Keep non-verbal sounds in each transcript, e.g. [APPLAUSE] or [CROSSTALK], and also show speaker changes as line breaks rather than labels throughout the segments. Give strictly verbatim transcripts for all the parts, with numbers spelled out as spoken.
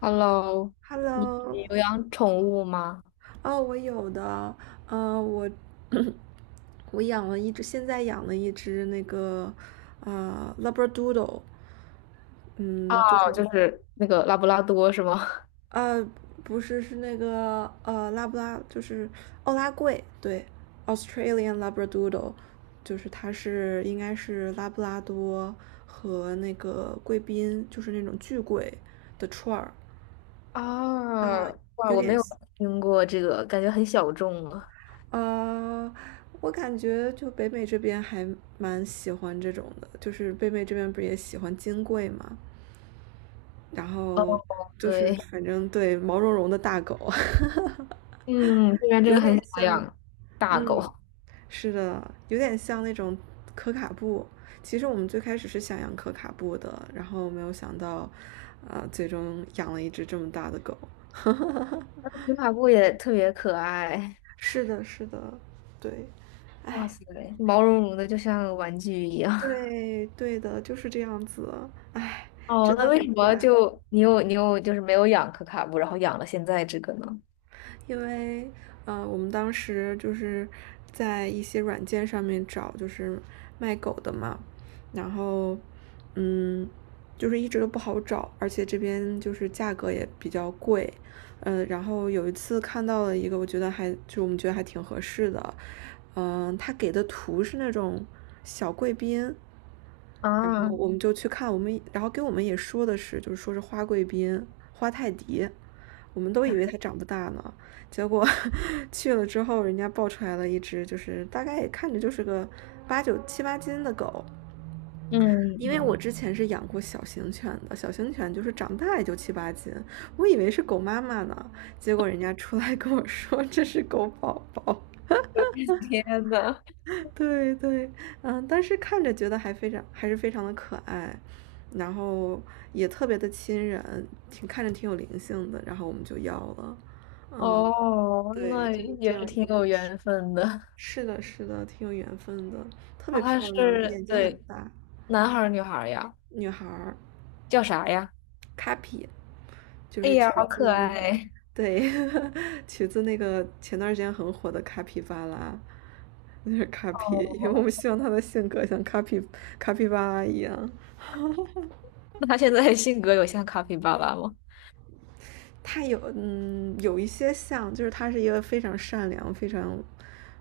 Hello,你
Hello。
有养宠物吗？
哦，我有的，呃，我 [CLEARS THROAT] 我养了一只，现在养了一只那个呃 Labradoodle。嗯，就
啊，就
是
是那个拉布拉多是吗？
呃不是，是那个呃拉布拉，就是奥拉贵，对，Australian Labradoodle。就是它是应该是拉布拉多和那个贵宾，就是那种巨贵的串儿
[LAUGHS]
啊，
啊，哇，
有
我没
点。
有听过这个，感觉很小众啊。
呃，我感觉就北美这边还蛮喜欢这种的，就是北美这边不是也喜欢金贵嘛，然后就是
对，
反正对毛茸茸的大狗，
嗯，这
[LAUGHS]
边真
有
的
点
很少
像。
养大
嗯，
狗，
是的，有点像那种可卡布。其实我们最开始是想养可卡布的，然后没有想到，呃，最终养了一只这么大的狗。
那可卡布也特别可爱。
是的，是的，对，
哇
哎。
塞，毛茸茸的，就像个玩具一样。[LAUGHS]
对，对的，就是这样子。唉，
哦，
真
那
的
为
很
什
可
么
爱。
就你有你有就是没有养可卡布，然后养了现在这个呢？
因为，呃，我们当时就是在一些软件上面找，就是卖狗的嘛。然后，嗯，就是一直都不好找，而且这边就是价格也比较贵。嗯，然后有一次看到了一个，我觉得还就我们觉得还挺合适的。嗯、他给的图是那种小贵宾，然后
啊，
我们就去看，我们然后跟我们也说的是，就是说是花贵宾、花泰迪，我们都以为它长不大呢，结果 [LAUGHS] 去了之后，人家抱出来了一只，就是大概也看着就是个八九七八斤的狗。
嗯
因为我
嗯，
之前是养过小型犬的，小型犬就是长大也就七八斤，我以为是狗妈妈呢，结果人家出来跟我说这是狗宝宝。
[LAUGHS] 天呐，
对对，嗯，但是看着觉得还非常还是非常的可爱，然后也特别的亲人，挺看着挺有灵性的，然后我们就要了。嗯，
哦，
对，
那
就是
也
这样
是
一
挺
个
有
故事。
缘分的。
是的，是的，挺有缘分的，特
哦，
别
他
漂亮，
是，
眼睛很
对，
大，
男孩儿女孩儿呀？
女孩儿
叫啥呀？
，Kapi,就
哎
是
呀，
取
好可
自那个，
爱！
对，[LAUGHS] 取自那个前段时间很火的卡皮巴拉，那是卡皮，因为我们
哦，
希望她的性格像卡皮卡皮巴拉一样。
那他现在性格有像卡皮巴拉吗？
它有嗯有一些像，就是它是一个非常善良、非常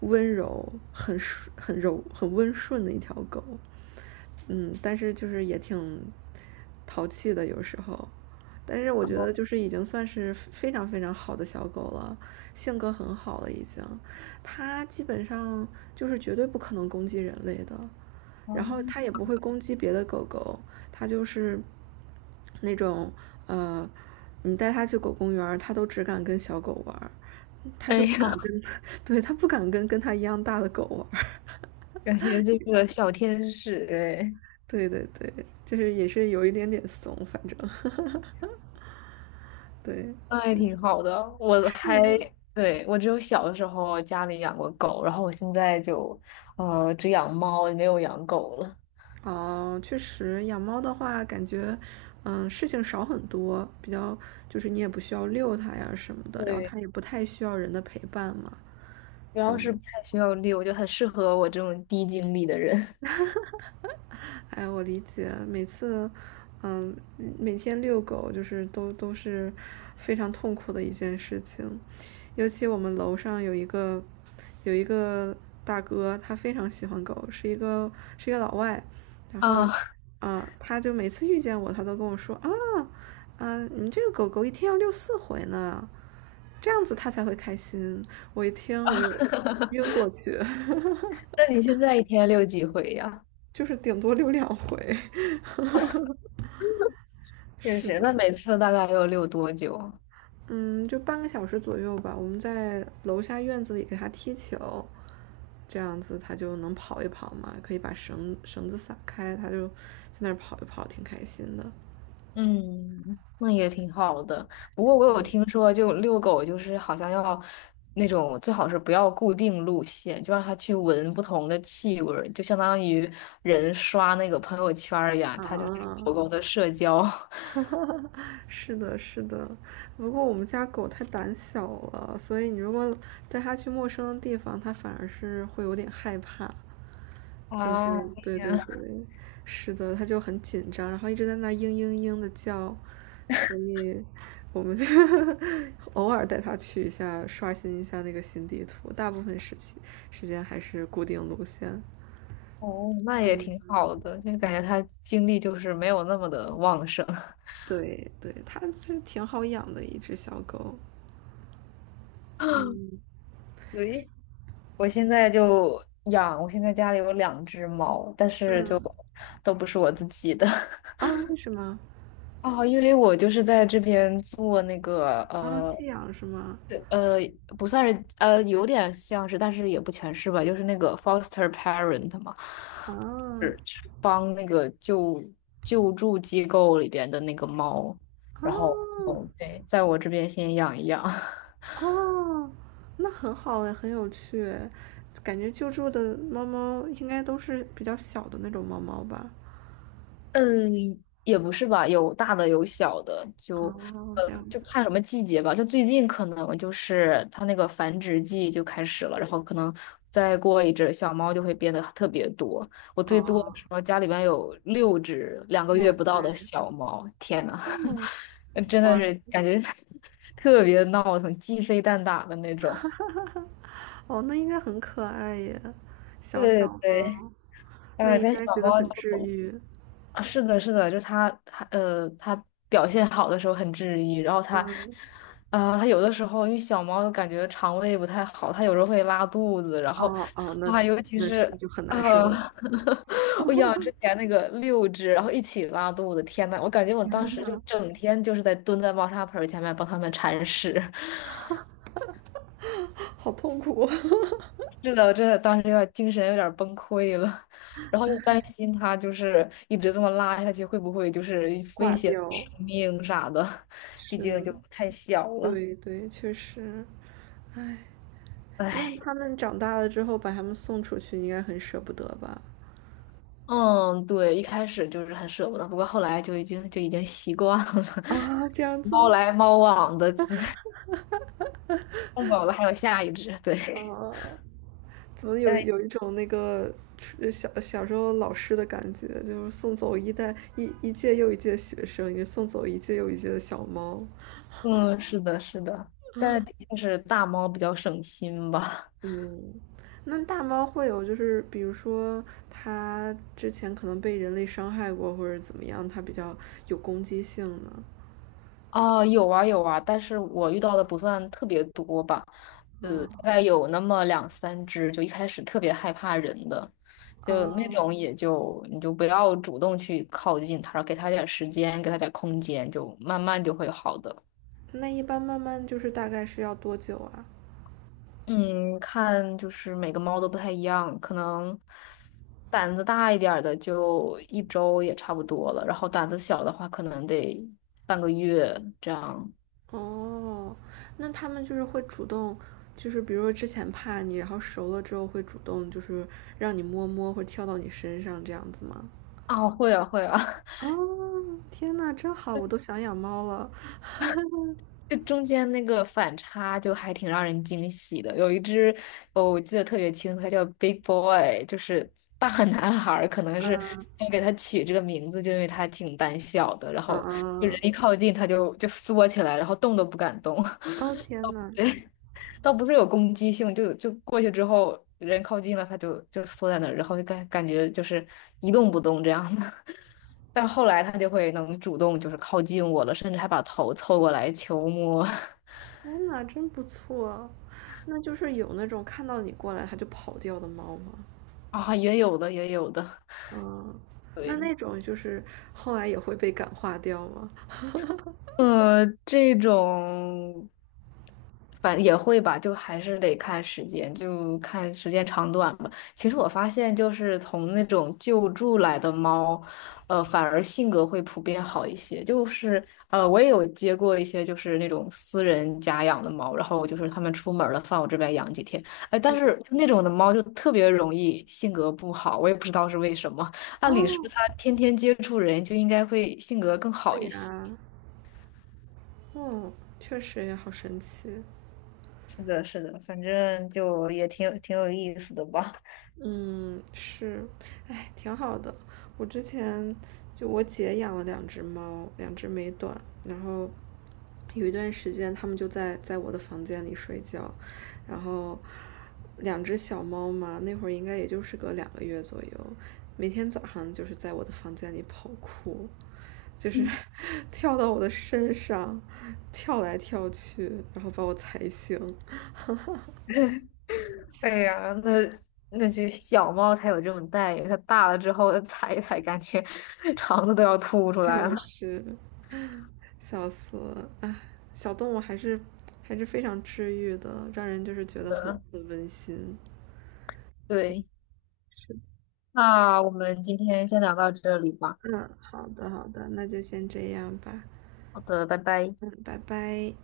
温柔、很很柔、很温顺的一条狗。嗯，但是就是也挺淘气的有时候，但是我觉得就是已经算是非常非常好的小狗了，性格很好了已经。它基本上就是绝对不可能攻击人类的，然后它
哦
也不会攻击别的狗狗。它就是那种呃你带它去狗公园儿，它都只敢跟小狗玩儿，它就
哎
不
呀，
敢跟，[LAUGHS] 对，它不敢跟跟它一样大的狗玩儿。[LAUGHS]
感觉这个小天使哎，
对对对，就是也是有一点点怂，反正 [LAUGHS] 对，
那也挺好的。我
是
还，
的。
对，我只有小的时候家里养过狗，然后我现在就，呃，只养猫，没有养狗了。
哦，确实，养猫的话，感觉嗯事情少很多，比较就是你也不需要遛它呀什么的，然后
对，
它也不太需要人的陪伴嘛，
主要
就
是不太需要遛，就很适合我这种低精力的人。
[LAUGHS] 哎，我理解。每次，嗯，每天遛狗就是都都是非常痛苦的一件事情，尤其我们楼上有一个有一个大哥，他非常喜欢狗，是一个是一个老外。然
啊
后，
啊，
啊，他就每次遇见我，他都跟我说啊，啊，你这个狗狗一天要遛四回呢，这样子他才会开心。我一听我就晕
[LAUGHS]
过去，
那你现在一天遛几回呀？
[LAUGHS] 就是顶多遛两回。[LAUGHS]
确
是
实，
的。
那每次大概要遛多久啊？
嗯，就半个小时左右吧。我们在楼下院子里给它踢球，这样子它就能跑一跑嘛，可以把绳绳子撒开，它就在那儿跑一跑，挺开心的。
嗯，那也挺好的。不过我有听说，就遛狗就是好像要那种最好是不要固定路线，就让它去闻不同的气味儿，就相当于人刷那个朋友圈儿一样，它就是
啊。
狗狗的社交。[LAUGHS]
[LAUGHS] 是的，是的。不过我们家狗太胆小了，所以你如果带它去陌生的地方，它反而是会有点害怕。就
啊
是对对
这
对，是的，它就很紧张，然后一直在那儿嘤嘤嘤的叫，所以我们就 [LAUGHS] 偶尔带它去一下，刷新一下那个新地图，大部分时期时间还是固定路线。
哦，那也
嗯，
挺好的，就感觉它精力就是没有那么的旺盛。[LAUGHS]
对对，它是挺好养的一只小狗。嗯
对，我现在就养，我现在家里有两只猫，但是就
嗯
都不是我自己的。
啊，
[LAUGHS]
为什么？
哦，因为我就是在这边做那个
啊，
呃
寄养是吗？
呃，不算是呃，有点像是，但是也不全是吧，就是那个 foster parent 嘛，
啊，
是是帮那个救救助机构里边的那个猫，然后
啊
对，在我这边先养一养。[LAUGHS]
啊！那很好哎，很有趣哎，感觉救助的猫猫应该都是比较小的那种猫猫吧？
嗯，也不是吧，有大的有小的，就
哦，
呃，
这样
就
子。
看什么季节吧。就最近可能就是它那个繁殖季就开始了，然后可能再过一阵小猫就会变得特别多。我最多的
哦，
时候家里边有六只两个月
哇
不
塞，
到的小猫，天呐，
嗯，
[LAUGHS] 真的
哇
是
塞。
感觉 [LAUGHS] 特别闹腾，鸡飞蛋打的那种。
哦，那应该很可爱耶，小
对对
小
对，
猫，那
哎，
应
但
该
小
觉得
猫
很
就
治愈。
啊，是的，是的，就是他，他呃，他表现好的时候很治愈，然后他，
嗯，
啊，他有的时候因为小猫感觉肠胃不太好，它有时候会拉肚子，然后，
哦哦，那
啊，尤其
那
是
是就很难
呃，
受了。
[LAUGHS] 我
[LAUGHS]
养之前那个六只，然后一起拉肚子，天呐，我感觉我
天
当时就
呐，
整天就是在蹲在猫砂盆儿前面帮它们铲屎。
好痛苦。[LAUGHS]
是的，我真的当时有点精神有点崩溃了，然后又担心它就是一直这么拉下去，会不会就是
挂
威胁
掉。
生命啥的？毕竟
是，
就太小了。
对对，确实。哎，那
唉，
他们长大了之后把他们送出去，应该很舍不得吧？
嗯，对，一开始就是很舍不得，不过后来就已经就已经习惯了，
啊，这
[LAUGHS]
样
猫
子。
来猫往的，[LAUGHS] 这弄走了还有下一只，对。
啊，怎么有
但是
有一种那个呃小小时候老师的感觉，就是送走一代一一届又一届学生，也送走一届又一届的小猫。
嗯，是的，是的，但是的确是大猫比较省心吧。
嗯，那大猫会有就是，比如说它之前可能被人类伤害过，或者怎么样，它比较有攻击性呢？
哦，有啊有啊，但是我遇到的不算特别多吧。呃，
哦
大概有那么两三只，就一开始特别害怕人的，就那
哦，
种也就你就不要主动去靠近它，给它点儿时间，给它点儿空间，就慢慢就会好的。
那一般慢慢就是大概是要多久啊？
嗯，看就是每个猫都不太一样，可能胆子大一点儿的就一周也差不多了，然后胆子小的话可能得半个月这样。
哦，那他们就是会主动，就是比如说之前怕你，然后熟了之后会主动就是让你摸摸或者跳到你身上这样子吗？
啊，会啊，会啊。
哦，天呐，真好，我都想养猫了。[LAUGHS]
这中间那个反差就还挺让人惊喜的。有一只，哦，我记得特别清楚，它叫 Big Boy,就是大男孩儿可能是
嗯
他给它取这个名字，就因为它挺胆小的，然
嗯
后就人
嗯，
一靠近它就就缩起来，然后动都不敢动。
哦
[LAUGHS]
天呐，
倒不是有攻击性，就就过去之后，人靠近了，它就就缩在那儿，然后就感感觉就是一动不动这样的。[LAUGHS] 但后来它就会能主动就是靠近我了，甚至还把头凑过来求摸。[LAUGHS]
天呐，真不错。那就是有那种看到你过来它就跑掉的猫吗？
啊，也有的，也有的，
嗯，那
对，
那种就是后来也会被感化掉吗？
呃，这种反也会吧，就还是得看时间，就看时间长短吧。其实我发现，就是从那种救助来的猫，呃，反而性格会普遍好一些。就是呃，我也有接过一些就是那种私人家养的猫，然后就是他们出门了，放我这边养几天。哎，但是那种的猫就特别容易性格不好，我也不知道是为什么。按理说
哦，
它天天接触人，就应该会性格更好
对
一些。
呀，嗯，确实也好神奇。
是的，是的，反正就也挺有挺有意思的吧。
嗯，是，哎，挺好的。我之前就我姐养了两只猫，两只美短，然后有一段时间它们就在在我的房间里睡觉，然后两只小猫嘛，那会儿应该也就是个两个月左右，每天早上就是在我的房间里跑酷，就是 [LAUGHS] 跳到我的身上，跳来跳去，然后把我踩醒。[LAUGHS]
哎呀，那那些小猫才有这种待遇，它大了之后踩一踩，感觉 [LAUGHS] 肠子都要吐出来
就
了。
是。笑死了！哎，小动物还是还是非常治愈的，让人就是觉得很很温馨。
对，
是，
那我们今天先聊到这里吧。
嗯，好的好的，那就先这样吧。
好的，拜拜。
嗯，拜拜。